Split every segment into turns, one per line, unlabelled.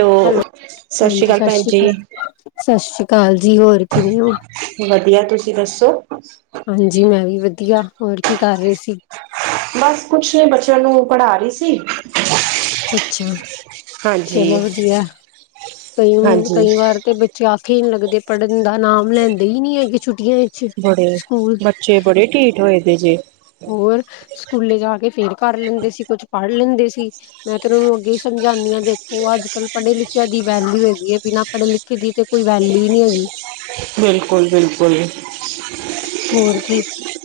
Hello, ਸਤਿ ਸ਼੍ਰੀ ਅਕਾਲ ਭੈਣ ਜੀ
ਸਤਿ ਸ਼੍ਰੀ ਅਕਾਲ ਜੀ ਹੋਰ ਕਿਵੇਂ ਹੋ
ਵਧੀਆ, ਤੁਸੀਂ ਦੱਸੋ
ਹਾਂਜੀ ਮੈਂ ਵੀ ਵਧੀਆ, ਹੋਰ ਕੀ ਕਰ ਰਹੇ ਸੀ
ਬਸ ਕੁਛ ਨਹੀਂ ਬੱਚਿਆਂ ਨੂੰ ਪੜ੍ਹਾ ਰਹੀ ਸੀ।
ਅੱਛਾ ਅੱਛਾ
ਹਾਂਜੀ,
ਚਲੋ ਵਧੀਆ ਕਈ
ਹਾਂਜੀ
ਕਈ ਵਾਰ ਤੇ। ਬੱਚੇ ਆਖੇ ਨਹੀਂ ਲੱਗਦੇ ਪੜ੍ਹਨ ਦਾ ਨਾਮ ਲੈਂਦੇ ਹੀ ਨੀ ਹੈ ਹੈਗੇ। ਛੁੱਟੀਆਂ ਵਿੱਚ
ਬੜੇ
ਸਕੂਲ
ਬੱਚੇ ਬੜੇ ਢੀਠ ਹੋਏ ਦੇ ਜੇ।
ਹੋਰ ਸਕੂਲੇ ਜਾ ਕੇ ਫੇਰ ਕਰ ਲੈਂਦੇ ਸੀ। ਕੁਛ ਪੜ੍ਹ ਲੈਂਦੇ ਸੀ। ਮੈਂ ਤੇ ਉਹਨਾਂ ਨੂੰ ਅੱਗੇ ਹੀ ਸਮਝਾਉਂਦੀ ਹਾਂ। ਦੇਖੋ ਅੱਜ ਕੱਲ੍ਹ ਪੜੇ ਲਿਖਿਆ ਦੀ ਵੈਲਿਊ ਹੈਗੀ ਹੈ ਬਿਨਾਂ। ਪੜ੍ਹੇ ਲਿਖੇ ਦੀ ਤੇ ਕੋਈ ਵੈਲਿਊ ਹੀ ਨਹੀਂ ਹੈਗੀ।
ਬਿਲਕੁਲ ਬਿਲਕੁਲ।
ਹੋਰ ਕੀ।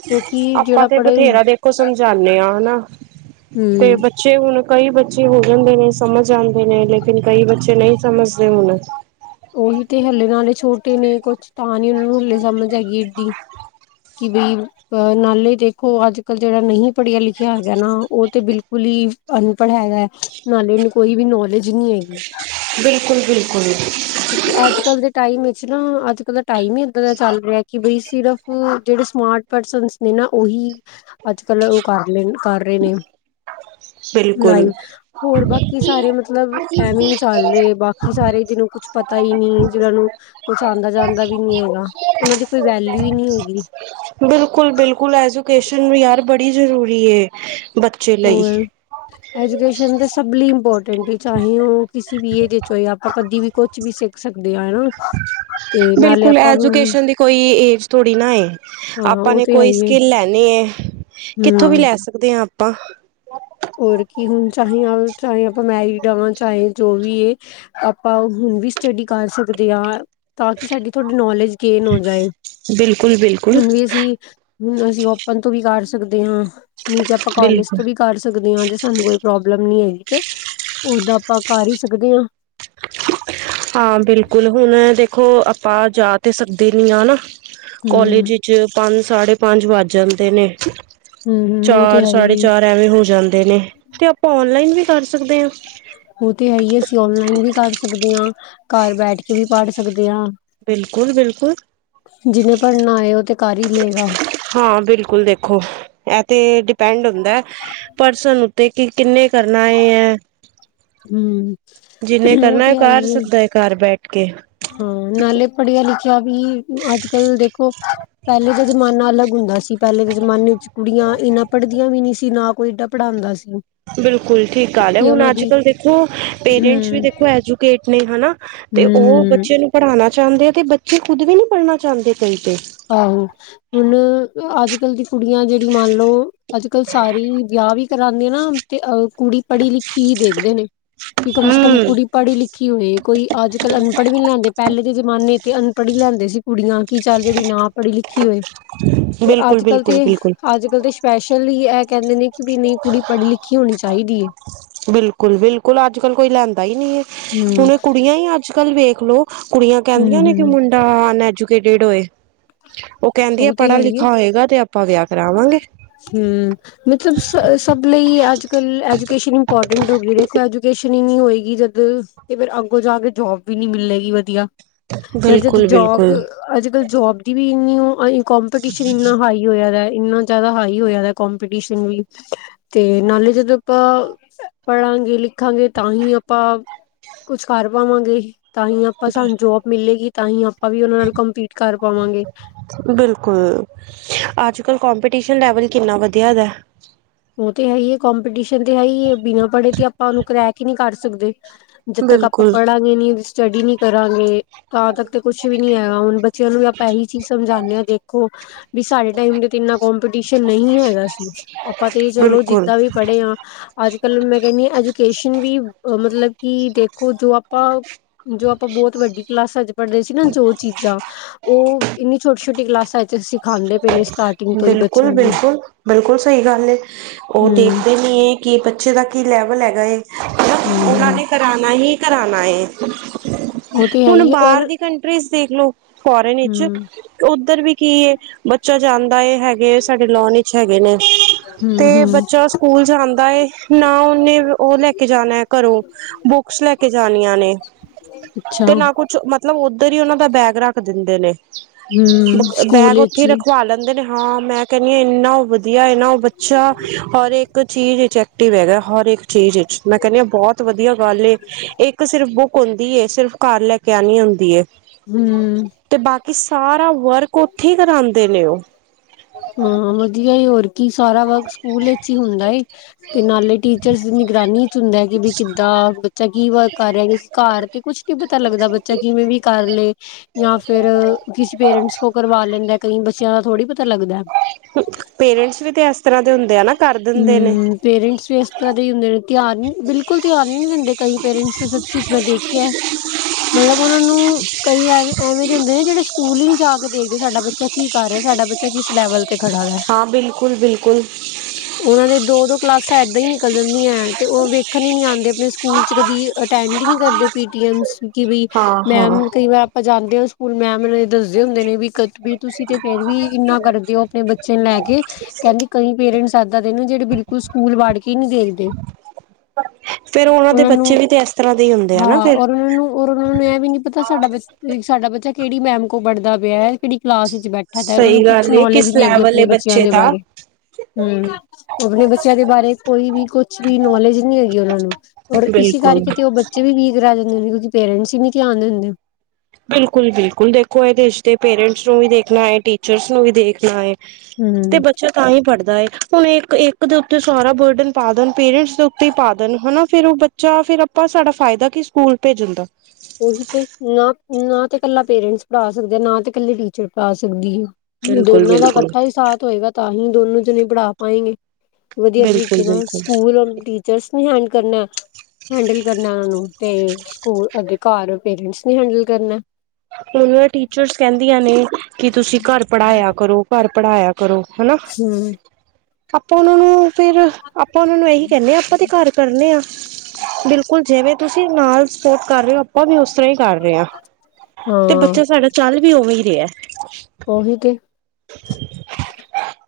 ਕਿਉਂਕਿ
ਆਪਾਂ
ਜਿਹੜਾ
ਤੇ
ਪੜ੍ਹੇ
ਬਥੇਰਾ ਦੇਖੋ ਸਮਝਾਉਂਦੇ ਹਾਂ ਹਨਾ ਤੇ।
ਹਮ
ਬੱਚੇ ਹੁਣ ਕਈ ਬੱਚੇ ਹੋ ਜਾਂਦੇ ਨੇ ਸਮਝ ਜਾਂਦੇ ਨੇ ਲੇਕਿਨ ਕਈ ਬੱਚੇ ਨਹੀਂ ਸਮਝਦੇ ਹੁਣ।
ਉਹੀ ਤੇ ਹਲੇ ਨਾਲੇ ਛੋਟੇ ਨੇ ਕੁਛ ਤਾਂ ਨੀ ਉਹਨਾਂ ਨੂੰ ਹਲੇ ਸਮਝ ਹੈਗੀ ਏਡੀ। ਕਿ ਬਈ। ਅਹ ਨਾਲੇ ਦੇਖੋ ਅੱਜ ਕੱਲ ਜਿਹੜਾ ਨਹੀਂ ਪੜ੍ਹਿਆ ਲਿਖਿਆ ਹੈਗਾ ਨਾ ਉਹ ਤੇ ਬਿਲਕੁਲ ਹੀ। ਅਨਪੜ੍ਹ ਹੈਗਾ ਨਾਲੇ ਇਹਨੂੰ ਕੋਈ ਵੀ ਨੌਲੇਜ ਨਹੀਂ ਹੈਗੀ।
ਬਿਲਕੁਲ-ਬਿਲਕੁਲ
ਕਿਉਂਕਿ ਅੱਜ ਕੱਲ੍ਹ ਦੇ ਟਾਈਮ ਵਿੱਚ ਨਾ ਅੱਜ ਕੱਲ ਦਾ ਟਾਈਮ ਹੀ ਇੱਦਾਂ ਦਾ ਚੱਲ ਰਿਹਾ ਕਿ ਬਈ ਸਿਰਫ ਜਿਹੜੇ ਸਮਾਰਟ ਪਰਸਨਸ ਨੇ ਨਾ, ਉਹੀ ਅੱਜ ਕੱਲ ਉਹ ਕਰ ਲ ਕਰ ਰਹੇ ਨੇ
ਬਿਲਕੁਲ,
ਲਾਈਵ, ਹੋਰ ਬਾਕੀ ਸਾਰੇ ਮਤਲਬ ਐਵੇਂ ਚੱਲ ਰਹੇ ਬਾਕੀ ਸਾਰੇ ਜਿਨੂੰ ਕੁੱਛ ਪਤਾ ਹੀ ਨਹੀਂ, ਜਿਹਨਾਂ ਨੂੰ ਕੁੱਛ ਆਉਂਦਾ ਜਾਂਦਾ ਵੀ ਨੀ ਹੈਗਾ, ਉਹਨਾਂ ਦੀ ਕੋਈ ਵੈਲਿਊ ਹੀ ਨਹੀਂ ਹੈਗੀ।
ਬਿਲਕੁਲ-ਬਿਲਕੁਲ, ਐਜੂਕੇਸ਼ਨ ਯਾਰ ਬੜੀ ਜ਼ਰੂਰੀ ਏ ਬੱਚੇ ਲਈ।
ਹੋਰ ਐਜੂਕੇਸ਼ਨ ਦੇ ਸਭ ਲਈ ਇੰਪੋਰਟੈਂਟ ਚਾਹੇ ਉਹ ਕਿਸੇ ਵੀ ਏਜ 'ਚ ਹੋਏ ਆਪਾਂ ਕਦੀ ਵੀ। ਕੁਛ ਵੀ ਸਿੱਖ ਸਕਦੇ ਹਾਂ ਹਨਾ ਤੇ ਨਾਲੇ
ਬਿਲਕੁਲ
ਆਪਾਂ ਹੁਣ।
ਐਜੂਕੇਸ਼ਨ ਦੀ ਕੋਈ ਏਜ ਥੋੜੀ ਨਾ ਏ
ਹਾਂ
ਆਪਾਂ
ਉਹ
ਨੇ
ਤੇ ਹੈ
ਕੋਈ
ਹੀ ਹੈ
ਸਕਿੱਲ ਲੈਣੇ ਕਿੱਥੋਂ ਵੀ
ਹਮ
ਲੈ। ਸਕਦੇ ਹਾਂ ਆਪਾਂ।
ਹੋਰ ਕੀ ਹੁਣ ਚਾਹੇ ਚਾਹੇ ਆਪਾਂ ਮੈਰਿਡ ਆਂ ਚਾਹੇ ਜੋਂ ਵੀ ਏ। ਆਪਾਂ ਹੁਣ ਵੀ ਸਟੱਡੀ ਕਰ ਸਕਦੇ ਹਾਂ। ਤਾਂ ਕਿ ਸਾਡੀ ਤੁਹਾਡੀ ਨੌਲੇਜ ਗੇਨ ਹੋ ਜਾਏ
ਬਿਲਕੁਲ ਬਿਲਕੁਲ
ਹੁਣ ਵੀ ਅਸੀਂ। ਹੁਣ ਅਸੀਂ ਓਪਨ ਤੋਂ ਵੀ ਕਰ ਸਕਦੇ ਹਾਂ। ਨਹੀਂ ਤੇ ਆਪਾਂ ਕਾਲਜ
ਬਿਲਕੁਲ
ਤੋਂ ਵੀ ਕਰ ਸਕਦੇ। ਸਕਦੇ ਹਾਂ ਜੇ ਸਾਨੂੰ ਕੋਈ ਪ੍ਰੋਬਲਮ ਨੀ ਹੈਗੀ ਤੇ ਉਦਾਂ ਆਪਾਂ ਕਰ ਹੀ ਸਕਦੇ ਹਾਂ।
ਹਾਂ ਬਿਲਕੁਲ ਹੁਣ ਦੇਖੋ ਆਪਾਂ ਜਾ ਤੇ ਸਕਦੇ ਨੀ ਹਾ
ਹਮ
ਕੋਲੇਜ। ਪੰਜ ਸਾਢੇ ਪੰਜ ਵੱਜ ਜਾਂਦੇ ਨੇ
ਹਮ ਉਹ ਤੇ
ਚਾਰ
ਹੈ ਹੀ
ਸਾਢੇ
ਏ।
ਚਾਰ। ਐਵੇਂ ਹੋ ਜਾਂਦੇ ਨੇ ਤੇ ਆਪਾਂ ਓਨਲਾਈਨ ਵੀ ਕਰ ਸਕਦੇ ਹਾਂ।
ਉਹ ਤੇ ਹੈ ਹੀ ਅਸੀਂ ਓਨਲਾਈਨ ਵੀ ਕਰ ਸਕਦੇ ਹਾਂ। ਘਰ ਬੈਠ ਕੇ ਵੀ ਪੜ ਸਕਦੇ ਹਾਂ।
ਬਿਲਕੁਲ ਬਿਲਕੁਲ
ਜਿਹਨੇ ਪੜ੍ਹਨਾ ਹੋਇਆ ਉਹ ਤੇ ਕਰ ਹੀ ਲਏਗਾ।
ਹਾਂ ਬਿਲਕੁਲ ਦੇਖੋ ਇਹ ਤੇ ਡਿਪੈਂਡ ਹੁੰਦਾ ਹੈ। ਪਰਸਨ ਉੱਤੇ ਕਿ ਕਿੰਨੇ ਕਰਨਾ ਹੈ।
ਹੂੰ।
ਜਿੰਨੇ ਕਰਨਾ ਕਰ ਸਕਦਾ ਹੈ ਘਰ ਬੈਠ ਕੇ।
ਹਾਂ ਨਾਲੇ ਪੜ੍ਹਿਆ ਲਿਖਿਆ ਵੀ ਅੱਜ ਕੱਲ ਦੇਖੋ। ਪਹਿਲੇ ਦਾ ਜ਼ਮਾਨਾ ਅਲੱਗ ਹੁੰਦਾ ਸੀ। ਪਹਿਲੇ ਦੇ ਜਮਾਨੇ ਵਿੱਚ ਕੁੜੀਆਂ ਇਨਾ ਪੜ੍ਹਦੀਆਂ ਵੀ ਨਹੀਂ ਸੀ ਨਾ ਕੋਈ। ਪੜ੍ਹਾਉਂਦਾ ਸੀ।
ਬਿਲਕੁਲ ਠੀਕ ਗੱਲ ਹੈ।
ਤੇ
ਹੁਣ
ਉਹਨਾਂ
ਅੱਜ
ਦੀ
ਕੱਲ੍ਹ ਦੇਖੋ ਪੇਰੈਂਟਸ ਵੀ
ਹਮ
ਦੇਖੋ ਐਜੂਕੇਟ ਨੇ ਹਨਾ। ਤੇ
ਹੂੰ
ਉਹ
ਹੂੰ।
ਬੱਚੇ ਪੜ੍ਹਾਉਣਾ ਚਾਹੁੰਦੇ ਆ ਤੇ ਬੱਚੇ ਖੁਦ ਵੀ ਨਹੀਂ ਪੜ੍ਹਨਾ ਚਾਹੁੰਦੇ ਕਈ ਤੇ।
ਆਹੋ ਹੁਣ ਅੱਜ ਕੱਲ ਦੀ ਕੁੜੀਆਂ ਜਿਹੜੀ ਮੰਨ ਲਓ। ਅੱਜ ਕੱਲ੍ਹ ਸਾਰੀ ਵਿਆਹ ਵੀ ਕਰਾਉਂਦੇ ਆ ਨਾ ਤੇ ਅ ਕੁੜੀ ਪੜ੍ਹੀ ਲਿਖੀ ਹੀ ਦੇਖਦੇ ਨੇ। ਕਿ ਕਮ ਸੇ ਕਮ
ਹਮ
ਕੁੜੀ। ਪੜ੍ਹੀ ਲਿਖੀ ਹੋਵੇ ਕੋਈ ਅੱਜ ਕੱਲ੍ਹ ਅਨਪੜ੍ਹ ਵੀ ਨਹੀਂ ਲਿਆਂਦੇ ਪਹਿਲੇ ਦੇ ਜਮਾਨੇ ਤੇ ਅਨਪੜ੍ਹ ਹੀ ਲਿਆਂਦੇ ਸੀ ਕੁੜੀਆਂ ਕੀ ਚੱਲ। ਜਿਹੜੀ ਨਾ ਪੜ੍ਹੀ ਲਿਖੀ ਹੋਏ। ਉਹ
ਬਿਲਕੁਲ
ਅੱਜ ਕੱਲ
ਬਿਲਕੁਲ
ਤੇ
ਬਿਲਕੁਲ
ਅੱਜ ਕੱਲ ਦੇ। ਸਪੈਸ਼ਲੀ ਇਹ ਕਹਿੰਦੇ ਨੇ ਕਿ ਵੀ ਨਹੀਂ ਕੁੜੀ ਪੜ੍ਹੀ ਲਿਖੀ ਹੋਣੀ ਚਾਹੀਦੀ ਹੈ।
ਬਿਲਕੁਲ ਬਿਲਕੁਲ ਅੱਜ ਕੱਲ ਕੋਈ ਲੈਂਦਾ ਹੀ ਨਹੀਂ ਹੈ
ਹੂੰ,
ਹੁਣ ਇਹ ਕੁੜੀਆਂ ਹੀ ਅੱਜ ਕੱਲ ਵੇਖ ਲੳ। ਕੁੜੀਆਂ
ਹੂੰ,
ਕਹਿੰਦੀਆਂ ਨੇ ਕਿ
ਹੂੰ
ਮੁੰਡਾ ਅਨਐਜੂਕੇਟਿਡ ਹੋਏ ਉਹ। ਕਹਿੰਦੀ ਆ
ਤੇ
ਪੜ੍ਹਾ
ਹੈ
ਲਿਖਾ ਹੋਏਗਾ ਤੇ ਆਪਾਂ ਵਿਆਹ ਕਰਾਵਾਂਗੇ।
ਹੂੰ ਮਤਲਬ ਸ ਸਭ ਲਈ ਅੱਜ ਕੱਲ ਐਜੂਕੇਸ਼ਨ ਇੰਪੋਰਟੈਂਟ ਹੋ ਗਈ ਦੇਖੋ। ਐਜੂਕੇਸ਼ਨ ਨਹੀਂ ਹੋਏਗੀ। ਜਦ ਤੇ ਫਿਰ ਅੱਗੋਂ ਜਾ ਕੇ ਜੋਬ ਵੀ ਨੀ ਮਿਲੇਗੀ ਵਧੀਆ। ਫੇਰ ਜਦੋਂ
ਬਿਲਕੁਲ
ਜੋਬ,
ਬਿਲਕੁਲ
ਅੱਜ ਕੱਲ ਜੋਬ ਦੀ ਵੀ ਇਨੀ ਕਪੀਟੀਸ਼ਨ ਇੰਨਾ ਹਾਈ ਹੋਇਆ ਦਾ ਇੰਨਾ ਜ਼ਿਆਦਾ ਹਾਈ ਹੋਇਆ ਦਾ ਕਪੀਟੀਸ਼ਨ ਵੀ। ਤੇ ਨਾਲੇ ਜਦੋਂ ਆਪਾਂ ਪੜਾਂਗੇ, ਲਿਖਾਂਗੇ ਤਾਂ ਹੀ ਆਪਾਂ। ਕੁਛ ਕਰ ਪਾਵਾਂਗੇ ਹੀ। ਤਾਂ ਹੀ ਆਪਾਂ ਸਾਨੂੰ ਜੋਬ ਮਿਲੇਗੀ, ਤਾਂ ਹੀ ਆਪਾਂ ਵੀ ਉਹਨਾਂ ਨਾਲ ਕੰਪੀਟ ਕਰ ਪਾਵਾਂਗੇ
ਬਿਲਕੁਲ, ਅੱਜ ਕਲ ਕਪੀਟੀਸ਼ਨ ਲੈਵਲ ਕਿੰਨਾ ਵਧੀਆ ਹੈਗਾ।
ਉਹ ਤੇ ਹੈ ਹੀ ਹੈ, ਕਪੀਟੀਸ਼ਨ ਤੇ ਹੈ ਹੀ, ਬਿਨਾਂ ਪੜ੍ਹੇ ਤੇ ਆਪਾਂ ਉਹਨੂੰ ਕਰੈਕ ਹੀ ਨਹੀਂ ਕਰ ਸਕਦੇ। ਜਿੱ ਤੱਕ ਆਪਾਂ
ਬਿਲਕੁਲ
ਪੜਾਂਗੇ ਨੀ ਉਹਦੀ ਸਟੱਡੀ ਨੀ ਕਰਾਂਗੇ। ਤਾਂ ਤੱਕ ਤੇ ਕੁਛ ਵੀ ਨੀ ਹੈਗਾ, ਹੁਣ ਬੱਚਿਆਂ ਨੂੰ ਵੀ ਆਪਾਂ ਇਹੀ ਚੀਜ਼ ਸਮਝਾਉਦੇ ਹਾਂ ਦੇਖੋ ਵੀ ਸਾਡੇ ਟਾਈਮ ਦੇ ਇੰਨਾ ਕਪੀਟੀਸ਼ਨ ਨਹੀਂ ਹੈਗਾ ਸੀ, ਆਪਾਂ ਤੇ ਚਲੋ
ਬਿਲਕੁਲ
ਜਿਦਾਂ ਵੀ ਪੜ੍ਹੇ ਹ। ਅੱਜ ਕੱਲ ਮੈਂ ਕਹਿੰਦੀ ਹ ਐਜੂਕੇਸ਼ਨ ਵੀ ਮਤਲਬ ਕਿ ਦੇਖੋ ਜੋ ਆਪਾਂ। ਜੋ ਆਪਾਂ ਬਹੁਤ ਵੱਡੀ ਕਲਾਸਾਂ ਚ। ਪੜਦੇ ਸੀ ਨਾ ਜੋ ਚੀਜ਼ਾਂ ਉਹ ਇੰਨੀ ਛੋਟੀ ਛੋਟੀ ਕਲਾਸਾਂ ਚ। ਆਂਦੇ ਪਏ ਨੇ ਸਟਾਰਟਿੰਗ ਤੋਂ ਹੀ
ਬਿਲਕੁਲ
ਬੱਚਿਆਂ ਨੂੰ।
ਬਿਲਕੁਲ ਬਿਲਕੁਲ, ਸਹੀ ਗੱਲ ਉਹ
ਹਮ
ਦੇਖਦੇ ਨੀ ਹੈ ਕਿ ਬੱਚੇ ਦਾ ਕੀ ਲੈਵਲ ਹੈਗਾ ਏ
ਹਮ
ਉਹਨਾਂ
ਹਮ
ਨੇ ਕਰਾਉਣਾ ਹੀ ਕਰਾਉਣਾ ਹੈ,
ਉਹ ਤੇ ਹੈ
ਹੁਣ
ਹੀ ਔਰ
ਬਾਹਰ ਦੀ ਕੰਟਰੀਜ਼ ਦੇਖਲਓ ਫੋਰਨ ਵਿੱਚ,
ਹਮ
ਉੱਧਰ ਵੀ ਕੀ ਹੈ? ਬੱਚਾ ਜਾਂਦਾ ਹੈਗਾ। ਇਹ ਸਾਡੇ ਲੋਨ ਵਿੱਚ ਹੈਗੇ ਨੇ।
ਹਮ
ਤੇ
ਹਮ
ਬੱਚਾ ਸਕੂਲ ਜਾਂਦਾ ਹੈ, ਨਾ ਉਹਨੇ ਉਹ ਲੈ ਕੇ ਜਾਣਾ ਹੈ ਘਰੋਂ। ਬੁੱਕਸ ਲੈ ਕੇ ਜਾਣੀਆਂ ਨੇ
ਅੱਛਾ
ਤੇ ਨਾ। ਮਤਲਬ ਉੱਧਰ ਹੀ ਉਹਨਾਂ ਦਾ ਬੈਗ ਰੱਖ ਦਿੰਦੇ ਨੇ।
ਹਮ ਸਕੂਲ
ਬੈਗ ਉੱਥੇ
ਵਿੱਚ ਹੀ।
ਰਖਵਾ ਲੈਂਦੇ ਨੇ, ਹਾਂ ਮੈਂ ਕਹਿੰਦੀ ਆ ਇੰਨਾ ਵਧੀਆ ਇਨਾ ਉਹ ਬੱਚਾ ਹਰ ਇੱਕ ਚੀਜ਼। ਐਕਟਿਵ ਹੈਗਾ, ਹਰ ਇੱਕ ਚੀਜ਼ ਵਿਚ ਮੈਂ ਕਹਿੰਦੀ ਹਾਂ ਬਹੁਤ ਵਧੀਆ ਗੱਲ ਏ ਇੱਕ ਸਿਰਫ ਬੁੱਕ। ਹੁੰਦੀ ਏ ਸਿਰਫ਼ ਘਰ ਲੈ ਕੇ ਆਣੀ ਹੁੰਦੀ ਏ।
ਹਮ।
ਤੇ ਬਾਕੀ ਸਾਰਾ ਵਰਕ ਉੱਥੇ ਕਰਾਉਂਦੇ ਨੇ ਉਹ।
ਹਾਂ ਵਧੀਆ, ਹੋਰ ਕੀ ਸਾਰਾ ਵਰਕ ਸਕੂਲ ਵਿੱਚ ਹੀ ਹੁੰਦਾ ਏ। ਤੇ ਨਾਲੇ ਟੀਚਰਸ ਦੀ ਨਿਗਰਾਨੀ ਚ ਹੁੰਦਾ ਹੈ, ਕਿ ਬ ਕਿੱਦਾਂ ਬੱਚਾ ਕੀ ਵਰਕ ਕਰ ਰਿਹਾ ਘਰ। ਤੇ ਕੁਛ ਨੀ ਪਤਾ ਲੱਗਦਾ ਬੱਚਾ ਕਿਵੇਂ ਵੀ ਕਰ ਲਏ। ਜਾਂ ਫਿਰ ਕਿਸੇ ਪੇਰੈਂਟਸ ਕੋ ਕਰਵਾ ਲੈਂਦਾ ਕਈ ਬੱਚਿਆਂ ਦਾ ਥੋੜੀ
ਪੇਰੈਂਟਸ, ਵੀ ਤੇ ਇਸ ਤਰ੍ਹਾਂ ਦੇ ਹੁੰਦੇ ਆ ਨਾ ਕਰ ਦਿੰਦੇ ਨੇ।
ਹਮ ਪੇਰੈਂਟਸ ਵੀ ਇਸ ਤਰ੍ਹਾਂ ਦੇ ਹੀ ਹੁੰਦੇ ਨੇ ਧਿਆਨ ਨੀ ਬਿਲਕੁਲ ਧਿਆਨ ਨਹੀਂ ਦਿੰਦੇ ਕਈ ਪੇਰੈਂਟਸ। ਚੀਜ਼ ਮੈਂ ਦੇਖੀ ਹੈ। ਮਤਲਬ, ਉਹਨਾਂ ਨੂੰ ਕਈ ਐਵੇ ਐਵੇਂ ਦੇ ਹੁੰਦੇ ਨੇ ਜਿਹੜੇ ਸਕੂਲ ਨਹੀਂ ਜਾ ਕੇ ਦੇਖਦੇ ਸਾਡਾ ਬੱਚਾ ਕੀ ਕਰ ਰਿਹਾ ਸਾਡਾ ਬੱਚਾ। ਕਿਸ ਲੈਵਲ ਤੇ ਖੜਾ ਹੈ।
ਹਾਂ ਬਿਲਕੁਲ ਬਿਲਕੁਲ
ਉਹਨਾਂ ਦੇ ਦੋ, ਦੋ ਕਲਾਸਾਂ ਏਦਾਂ ਹੀ ਨਿਕਲ ਜਾਂਦੀਆਂ ਹੈ ਤੇ ਉਹ ਵੇਖਣ ਹੀ ਨੀ ਆਂਦੇ ਆਪਣੇ ਸਕੂਲ ਚ ਕਦੇ ਅਟੈਂਡ ਹੀ ਨ ਕਰਦੇ ਪੀਟੀਐਮ ਬ
ਹਾਂ ਹਾਂ
ਮੈਮ ਕਈ ਵਾਰ। ਜਾਂਦੇ ਹੋ ਸਕੂਲ ਮੈਮ ਦੱਸਦੇ ਹੁੰਦੇ ਨੇ ਵੀ ਕ ਵੀ ਤੁਸੀਂ ਤੇ ਫੇਰ ਵੀ। ਨਾ, ਕਰ ਦਿਓ ਆਪਣੇ ਬੱਚੇ ਨੂੰ ਲੈ ਕੇ ਕਹਿੰਦੀ ਕਈ ਸਾਦਾ ਤੈਨੂੰ ਜਿਹੜੇ ਬਿਲਕੁਲ ਸਕੂਲ ਵਾੜ ਕੇ ਨਹੀਂ ਦੇਖਦੇ।
ਫੇਰ ਦੇ
ਉਹਨਾਂ
ਬੱਚੇ
ਨੂੰ,
ਵੀ ਤੇ ਇਸ ਤਰ੍ਹਾਂ ਦੇ ਹੀ ਹੁੰਦੇ ਆ ਨਾ
ਹਾਂ
ਫਿਰ
ਔਰ ਉਹਨਾਂ ਨੂੰ ਔਰ ਉਹਨਾਂ ਨੂੰ ਇਹ ਵੀ ਨੀ ਪਤਾ ਸਾਡਾ ਬੱਚ ਸਾਡਾ ਬੱਚਾ ਕਿਹੜੀ ਮੈਮ ਕੋ ਪੜ੍ਹਦਾ ਪਿਆ, ਕਿਹੜੀ ਕਲਾਸ ਵਿੱਚ ਬੈਠ। ਤਾਂ ਇਹਨਾਂ ਨੂੰ
ਸਹੀ
ਕੁਛ
ਗੱਲ ਏ
ਨੋਲੇਜ
ਕਿਸ
ਨਹੀਂ ਹੈਗੀ
ਲੈਵਲ
ਆਪਣੇ
ਏ
ਬੱਚਿਆਂ
ਬੱਚੇ
ਦੇ
ਦਾ
ਬਾਰੇ। ਹਮ ਆਪਣੇ ਬੱਚਿਆਂ ਦੇ ਬਾਰੇ ਕੋਈ ਵੀ ਕੁਛ ਵੀ ਨੌਲੇਜ ਨੀ ਹੈਗੀ ਉਹਨਾਂ ਨੂੰ ਔਰ ਇਸ
ਬਿਲਕੁਲ
ਕਰਕੇ ਤੇ ਉਹ ਬੱਚੇ ਵੀਕ ਰਹਿ ਜਾਂਦੇ ਕਿਉਂਕਿ ਪੇਰੈਂਟਸ ਹੀ ਨੀ ਧਿਆਨ ਦਿੰਦੇ
ਬਿਲਕੁਲ ਬਿਲਕੁਲ ਦੇਖੋ ਇਹ ਦੇਸ਼ ਦੇ ਪੇਰੈਂਟਸ ਨੂੰ ਵੀ ਦੇਖਣਾ ਹੈ ਟੀਚਰਸ ਨੂੰ ਵੀ ਦੇਖਣਾ ਹੈ। ਤੇ
ਹਮ
ਬੱਚਾ ਤਾਂ ਹੀ ਪੜ੍ਹਦਾ ਹੈ ਹੁਣ ਇੱਕ ਇੱਕ ਦੇ ਉੱਤੇ ਸਹਾਰਾ ਬਰਡਨ ਪਾ ਦੇਣ ਪੇਰੈਂਟਸ ਦੇ ਉੱਤੇ ਹੀ ਪਾ ਦੇਣ ਹਨਾ ਫੇਰ ਉਹ ਬ ਚ ਫੇਰ ਆਪਾਂ ਸਾਡਾ ਫਾਇਦਾ ਕੀ ਸਕੂਲ ਭੇਜਣ ਦਾ
ਉਹੀ ਨਾ ਨਾ ਤੇ ਕੱਲਾ ਪੇਰੈਂਟਸ ਪੜ੍ਹਾ ਸਕਦੇ ਆ ਨਾ ਤੇ ਇਕੱਲੇ ਟੀਚਰ ਪੜ੍ਹਾ ਸਕਦੀ ਹੈ।
ਬਿਲਕੁਲ
ਦੋਨਾਂ ਦਾ
ਬਿਲਕੁਲ
ਇਕੱਠਾ ਹੀ ਸਾਥ ਹੋਏਗਾ ਤਾਂ ਅਸੀਂ ਦੋਨੋ ਚ ਨਹੀਂ ਪੜ੍ਹਾ ਪਾਏਂਗੇ। ਵਧੀਆ
ਬਿਲਕੁਲ
ਤਰੀਕੇ ਨਾਲ
ਬਿਲਕੁਲ
ਸਕੂਲ ਨੂੰ ਹੈਡ ਕਰਨਾ ਹੈਂਡਲ ਕਰਨਾ ਓਹ ਨੂੰ ਤੇ ਸਕੂਲ ਅੱਗੇ ਘਰ ਪੇਰੈਂਟਸ ਨੇ ਹੈਂਡਲ ਕਰਨਾ
ਉਹ ਟੀਚਰਸ ਕਹਿੰਦੀਆਂ ਨੇ ਕਿ ਤੁਸੀਂ ਘਰ ਪੜ੍ਹਾਇਆ ਕਰੋ ਘਰ ਪੜ੍ਹਾਇਆ ਕਰੋ ਹਨਾ
ਹੂੰ
ਆਪਾਂ ਉਹਨਾਂ ਨੂੰ ਫੇਰ, ਆਪਾਂ ਉਹਨਾਂ ਨੂੰ ਇਹੀ ਕਹਿੰਦੇ ਹਾਂ ਆਪਾਂ ਤੇ ਘਰ ਕਰਨੇ ਹਾਂ ਬਿਲਕੁਲ ਜਿਵੇਂ। ਤੁਸੀਂ ਨਾਲ ਸਪੋਰਟ ਕਰ ਰਹੇ ਹੋ, ਆਪਾਂ ਵੀ ਉਸ ਤਰਾਂ ਹੀ ਕਰ ਰਹੇ ਹਾਂ। ਤੇ
ਹਾਂ
ਬੱਚਾ ਸਾਡਾ ਚੱਲ ਵੀ ਉਵੇਂ ਹੀ ਰਿਹਾ।
ਉਹੀ ਤੇ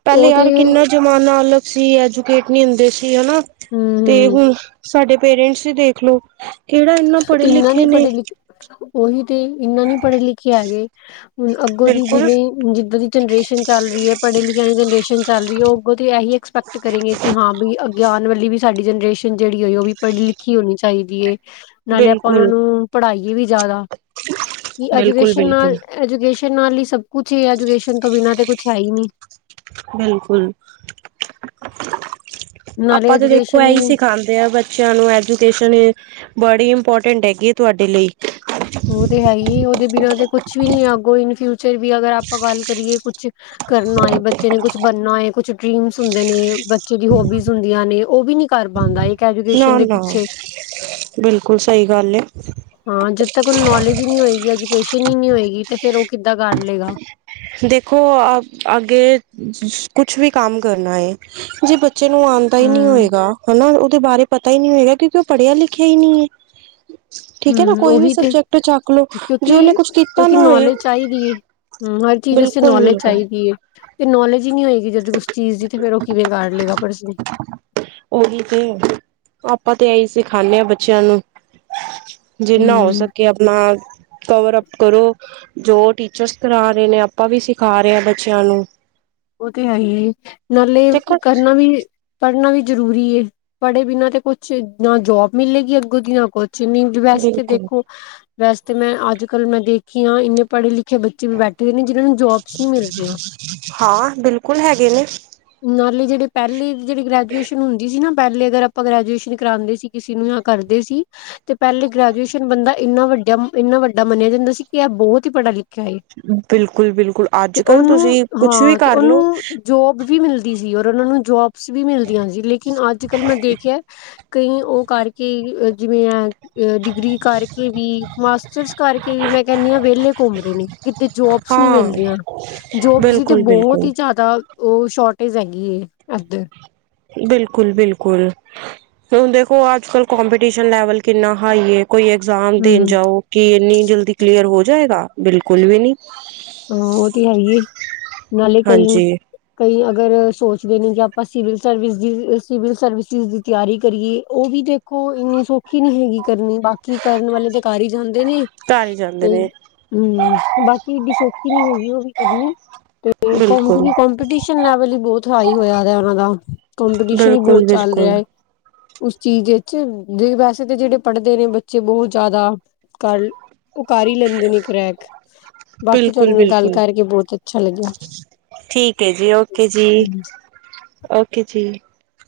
ਪਹਿਲੇ
ਉਹ
ਯਾਰ
ਤੇ
ਕਿੰਨਾ ਜ਼ਮਾਨਾ ਅਲਗ ਸੀ ਐਜੂਕੇਟ ਨਹੀਂ ਹੁੰਦੇ ਸੀ। ਹਨਾ ਤੇ
ਹੂੰ
ਹੁਣ ਸਾਡੇ ਪੇਰੈਂਟਸ ਹੀ ਦੇਖਲੋ। ਕਿਹੜਾ ਇਨਾ ਪੜ੍ਹੇ
ਇੰਨਾ
ਲਿਖੇ
ਨੀ
ਨੇ
ਪੜ੍ਹੇ ਲਿਖੇ ਉਹੀ ਤੇ ਇੰਨਾ ਨੀ ਪੜ੍ਹੇ ਲਿਖੇ ਹੈਗੇ ਹੁਣ ਅੱਗੋਂ ਦੀ
ਬਿਲਕੁਲ
ਜਿਵੇਂ ਜਿੱਦਾਂ ਦੀ ਜਨਰੇਸ਼ਨ ਚੱਲ ਰਹੀ ਹੈ ਪੜ੍ਹੇ ਲਿਖਿਆ ਦੀ ਜਨਰੇਸ਼ਨ ਚੱਲ ਰਹੀ ਹੈ ਉਹ ਓਹ ਤੇ ਇਹੀ ਐਕਸਪੈਕਟ ਕਰੇਗੇ ਕਿ ਹਾਂ ਵੀ ਅੱਗੇ ਆਉਣ ਵਾਲੀ ਵੀ ਸਾਡੀ ਜਨਰੇਸ਼ਨ ਜਿਹੜੀ ਹੈ ਉਹ ਵੀ ਪੜ੍ਹੀ ਲਿਖੀ ਹੋਣੀ ਚਾਹੀਦੀ ਹੈ। ਨਾਲੇ ਆਪਾਂ ਉਹਨਾਂ
ਬਿਲਕੁਲ
ਨੂੰ ਪੜ੍ਹਾਈਏ ਵੀ ਜ਼ਿਆਦਾ ਕਿ
ਬਿਲਕੁਲ
ਐਜੂਕੇਸ਼ਨ
ਬਿਲਕੁਲ
ਨਾਲ ਐਜੂਕੇਸ਼ਨ ਨਾਲ ਹੀ ਸਭ ਕੁਛ ਹੀ ਐਜੂਕੇਸ਼ਨ ਤੋਂ ਬਿਨਾਂ ਤੇ ਕੁਛ ਹੈ ਹੀ ਨਹੀਂ
ਬਿਲਕੁਲ।
ਨਾਲੇ
ਆਪਾਂ ਤੇ ਦੇਖੋ
ਐਜੂਕੇਸ਼ਨ ਹੀ
ਇਹੀ
ਨੀ
ਸਿਖਾਉਦੇ ਆ ਬੇ ਬੱਚਿਆਂ ਨੂੰ ਐਜੂਕੇਸ਼ਨ ਬੜੀ ਇੰਪੋਰਟੈਂਟ ਹੈਗੀ ਹੈ ਤੁਹਾਡੇ ਲਈ
ਉਹ ਤੇ ਹੈ ਹੀ ਉਹਦੇ ਬਿਨਾਂ ਤੇ ਕੁਛ ਵੀ ਨੀ ਅੱਗੋਂ ਇਨ ਫਿਊਚਰ ਵੀ ਅਗਰ ਆਪਾਂ ਗੱਲ ਕਰੀਏ। ਕੁ ਕਰਨਾ ਆਏ ਬੱਚੇ ਨੇ ਕੁਛ ਕੁ ਬਣਨਾ ਏ ਕੁਛ ਡਰੀਮਸ ਹੁੰਦੇ ਨੇ, ਬੱਚੇ ਦੀ ਹੋਬੀਜ਼ ਹੁੰਦੀਆਂ ਨੇ, ਉਹ ਵੀ ਨੀ ਕਰ ਪਾਉਂਦਾ।
ਨਾ ਨਾ ਬਿਲਕੁਲ ਸਹੀ ਗੱਲ ਹੈ।
ਹਾਂ ਜਦ ਤੱਕ ਉਹਨੂੰ ਨੌਲੇਜ ਹੀ ਨੀ ਹੋਏਗੀ ਐਜੂਕੇਸ਼ਨ ਹੀ ਨੀ ਹੋਏਗੀ ਤੇ ਫੇਰ ਉਹ ਕਿੱਦਾਂ ਕਰ ਲਏਗਾ।
ਦੇਖੋ ਅ ਅੱਗੇ ਕੁਛ ਵੀ ਕੰਮ ਕਰਨਾ ਹੈ। ਜੇ ਬੱਚੇ ਨੂੰ ਆਣ ਪਤਾ ਹੀ ਨਹੀਂ
ਹੂੰ,
ਹੋਏਗਾ ਹਨਾ, ਉਹਦੇ ਬਾਰੇ ਪਤਾ ਹੀ ਨਹੀਂ ਹੋਏਗਾ, ਕਿਉਂਕਿ ਉਹ ਪੜ੍ਹਿਆ ਲਿਖਿਆ ਹੀ ਨਹੀਂ ਹੈ। ਠੀਕ ਹੈ ਨਾ
ਹੂੰ
ਕੋਈ ਵੀ
ਉਹੀ ਤੇ
ਸਬਜੈਕਟ ਚੱਕ ਲੋ ਜੇ ਉਹਨੇ
ਕਿਉਂਕਿ
ਕੁਛ ਕੀਤਾ
ਕਿਉਂਕਿ
ਨਾ ਹੋਏ
ਨੌਲੇਜ ਚਾਹੀਦੀ ਹੈ ਹਮ ਹਰ ਚੀਜ਼ ਇਸੇ
ਬਿਲਕੁਲ
ਨੌਲੇਜ
ਬਿਲਕੁਲ
ਚਾਹੀਦੀ ਹੈ। ਜੇ ਨੌਲੇਜ ਹੀ ਨਹੀਂ ਹੋਏਗੀ, ਜਦੋਂ ਉਸ ਚੀਜ਼ ਦੀ ਤੇ, ਫਿਰ ਉਹ ਕਿਵੇਂ ਕਰ ਲਏਗਾ, ਪਰਸੇ
ਉਹੀ ਤੇ, ਆਪਾਂ ਤੇ ਇਹੀ ਸਿਖਾਂਦੇ ਹਾਂ, ਬੱਚਿਆਂ ਨੂੰ ਜਿੰਨਾ ਹੋ
ਹੂੰ
ਸਕੇ ਆਪਣਾ ਕਵਰ ਅੱਪ ਕਰੋ, ਜੋ ਟੀਚਰਸ ਕਰਾ ਰਹੇ ਨੇ, ਆਪਾਂ ਵੀ ਸਿਖਾ ਰਹੇ ਹਾਂ ਬੱਚਿਆਂ ਨੂੰ
ਉਹ ਤੇ ਹੈ ਹੀ ਨਾਲੇ
ਦੇਖੋ
ਕਰਨਾ ਵੀ ਪੜ੍ਹਨਾ ਵੀ ਜ਼ਰੂਰੀ ਪੜ੍ਹੇ ਬਿਨਾਂ ਤੇ ਕੁਛ ਨਾ ਜੋਬ ਮਿਲੇਗੀ ਅੱਗੋਂ ਦੀ ਨਾ ਕੁਛ ਵੈਸੇ ਤਾਂ
ਬਿਲਕੁਲ
ਦੇਖੋ ਵੈਸੇ ਮੈਂ ਅੱਜ ਕੱਲ ਮੈਂ ਦੇਖੀ ਹਾਂ ਇੰਨੇ ਪੜ੍ਹੇ ਲਿਖੇ ਆਖੇ ਬੱਚੇ ਵੀ ਬੈਠੇ ਰ ਨੇ ਜਿਹਨਾਂ ਨੂੰ ਜੋਬਸ ਨਹੀਂ ਮਿਲ ਰਹੀਆਂ।
ਹਾਂ ਬਿਲਕੁਲ ਹੈਗੇ ਨੇ।
ਨਾਲੇ ਜਿਹੜੇ ਪਹਿਲੇ ਜਿਹੜੀ ਗ੍ਰੈਜੂਏਸ਼ਨ ਹੁੰਦੀ ਸੀ ਨਾ, ਪਹਿਲੇ ਅਗਰ ਆਪਾਂ ਗ੍ਰੈਜੂਏਸ਼ਨ ਕਰਾਉਂਦੇ ਸੀ। ਕਿਸੇ ਨੂੰ ਨਾ ਕਰਦੇ ਸੀ। ਤੇ ਪਹਿਲੇ ਗ੍ਰੈਜੂਏਸ਼ਨ ਬੰਦਾ ਇੰਨਾ ਵੱਡਾ, ਇੰਨਾ ਵੱਡਾ ਮੰਨਿਆ ਜਾਂਦਾ ਸੀ, ਕਿ ਇਹ ਬਹੁਤ ਹੀ ਪੜ੍ਹਾ ਲਿਖਿਆ। ਏ
ਬਿਲਕੁਲ-ਬਿਲਕੁਲ, ਅੱਜ
ਤੇ
ਕੱਲ
ਉਹਨੂੰ
ਤੁਸੀਂ ਕੁਛ ਵੀ
ਹਾਂ ਤੇ
ਕਰਲੋ
ਉਹਨੂੰ ਜੋਬ ਵੀ ਮਿਲਦੀ ਸੀ। ਔਰ ਉਹਨਾਂ ਨੂੰ ਜੋਬਸ ਵੀ ਮਿਲਦੀਆਂ ਸੀ, ਲੇਕਿਨ ਅੱਜ ਕੱਲ ਮੈਂ ਦੇਖਿਆ ਕਈ, ਉਹ ਕਰਕੇ ਜਿਵੇਂ ਆ ਡਿਗਰੀ ਕਰਕੇ ਵੀ, ਮਾਸਟਰਸ ਕਰਕੇ ਵੀ ਮੈਂ, ਕਿਹਨੀ ਆ, ਵਿਹਲੇ ਘੁੰਮ ਰਹੇ ਨੇ। ਕਿਤੇ ਜੋਬਸ ਨੀ
ਹਾਂ
ਮਿਲਦੀਆਂ, ਜੋਬ ਤੇ
ਬਿਲਕੁਲ
ਬਹੁਤ
ਬਿਲਕੁਲ
ਹੀ ਜ਼ਿਆਦਾ, ਉਹ ਸ਼ੋਰਟੇਜ ਹੈਗੀ ਏ ਇੱਧਰ।
ਬਿਲਕੁਲ-ਬਿਲਕੁਲ, ਹੁਣ ਦੇਖੋ ਅੱਜ- ਕਲ, ਕੌਮਪੀਟੀਸ਼ਨ ਲੈਵਲ ਕਿੰਨਾ ਹਾਈ ਐ। ਕੋਈ ਐਗਜ਼ਾਮ ਦੇਣ
ਹਮ
ਜਾਓ, ਕਿ ਇੰਨੀ ਜਲਦੀ ਕਲੀਅਰ ਹੋ ਜਾਏਗਾ? ਬਿਲਕੁਲ ਵੀ ਨੀ।
ਹਾਂ, ਉਹ ਤੇ ਹੈ ਹੀ ਏ, ਨਾਲੇ ਕਈ
ਹਾਂਜੀ
ਕਈ ਅਗਰ ਸੋਚਦੇ ਨੇ, ਜੇ ਆਪਾਂ ਸਿਵਲ ਸਰਵਿਸ, ਸਿਵਲ ਸਰਵਿਸਿਸ ਤਿਆਰੀ ਕਰੀਏ, ਉਹ ਵੀ ਦੇਖੋ, ਇੰਨੀ ਸੌਖੀ ਨਹੀਂ ਹੈਗੀ ਕਰਨੀ, ਬਾਕੀ ਕਰਨ ਵਾਲੇ ਤਾਂ ਕਰ ਹੀ ਜਾਂਦੇ ਨੇ।
ਘਰ ਹੀ ਜਾਂਦੇ
ਤੇ,
ਨੇ
ਹਮ ਬਾਕੀ ਏਡੀ ਸੋਖ ਨੀ ਹੈਗੀ ਉਹ ਵੀ ਕਰਨੀ, ਤੇ ਕੌਮ
ਬਿਲਕੁਲ
ਕਿਉਕਿ ਕੰਪੀਟੀਸ਼ਨ ਲੈਵਲ, ਹੀ ਬਹੁਤ ਹਾਈ ਹੋਇਆ ਉਹਨਾਂ ਦਾ, ਕੰਪੀਟੀਸ਼ਨ ਹੀ ਬਹੁਤ
ਬਿਲਕੁਲ
ਚੱਲ ਰਿਹਾ
ਬਿਲਕੁਲ
ਹੈ। ਉਸ ਚੀਜ਼ ਚ, ਵੈਸੇ ਤਾਂ ਜਿਹੜੇ ਪੜ੍ਹਦੇ ਨੇ, ਬੱਚੇ ਬਹੁਤ ਜ਼ਿਆਦਾ ਕਰ, ਉਹ ਕਰ ਹੀ ਲੈਂਦੇ ਨੇ ਕਰੈਕ ਬਾਕੀ
ਬਿਲਕੁਲ
ਤੁਹਾਡੇ ਨਾਲ ਗੱਲ
-ਬਿਲਕੁਲ,
ਕਰਕੇ ਬਹੁਤ ਅੱਛਾ ਲੱਗਿਆ
ਠੀਕ ਹੈ ਜੀ, ਓਕੇ ਜੀ। ਓਕੇ ਜੀ।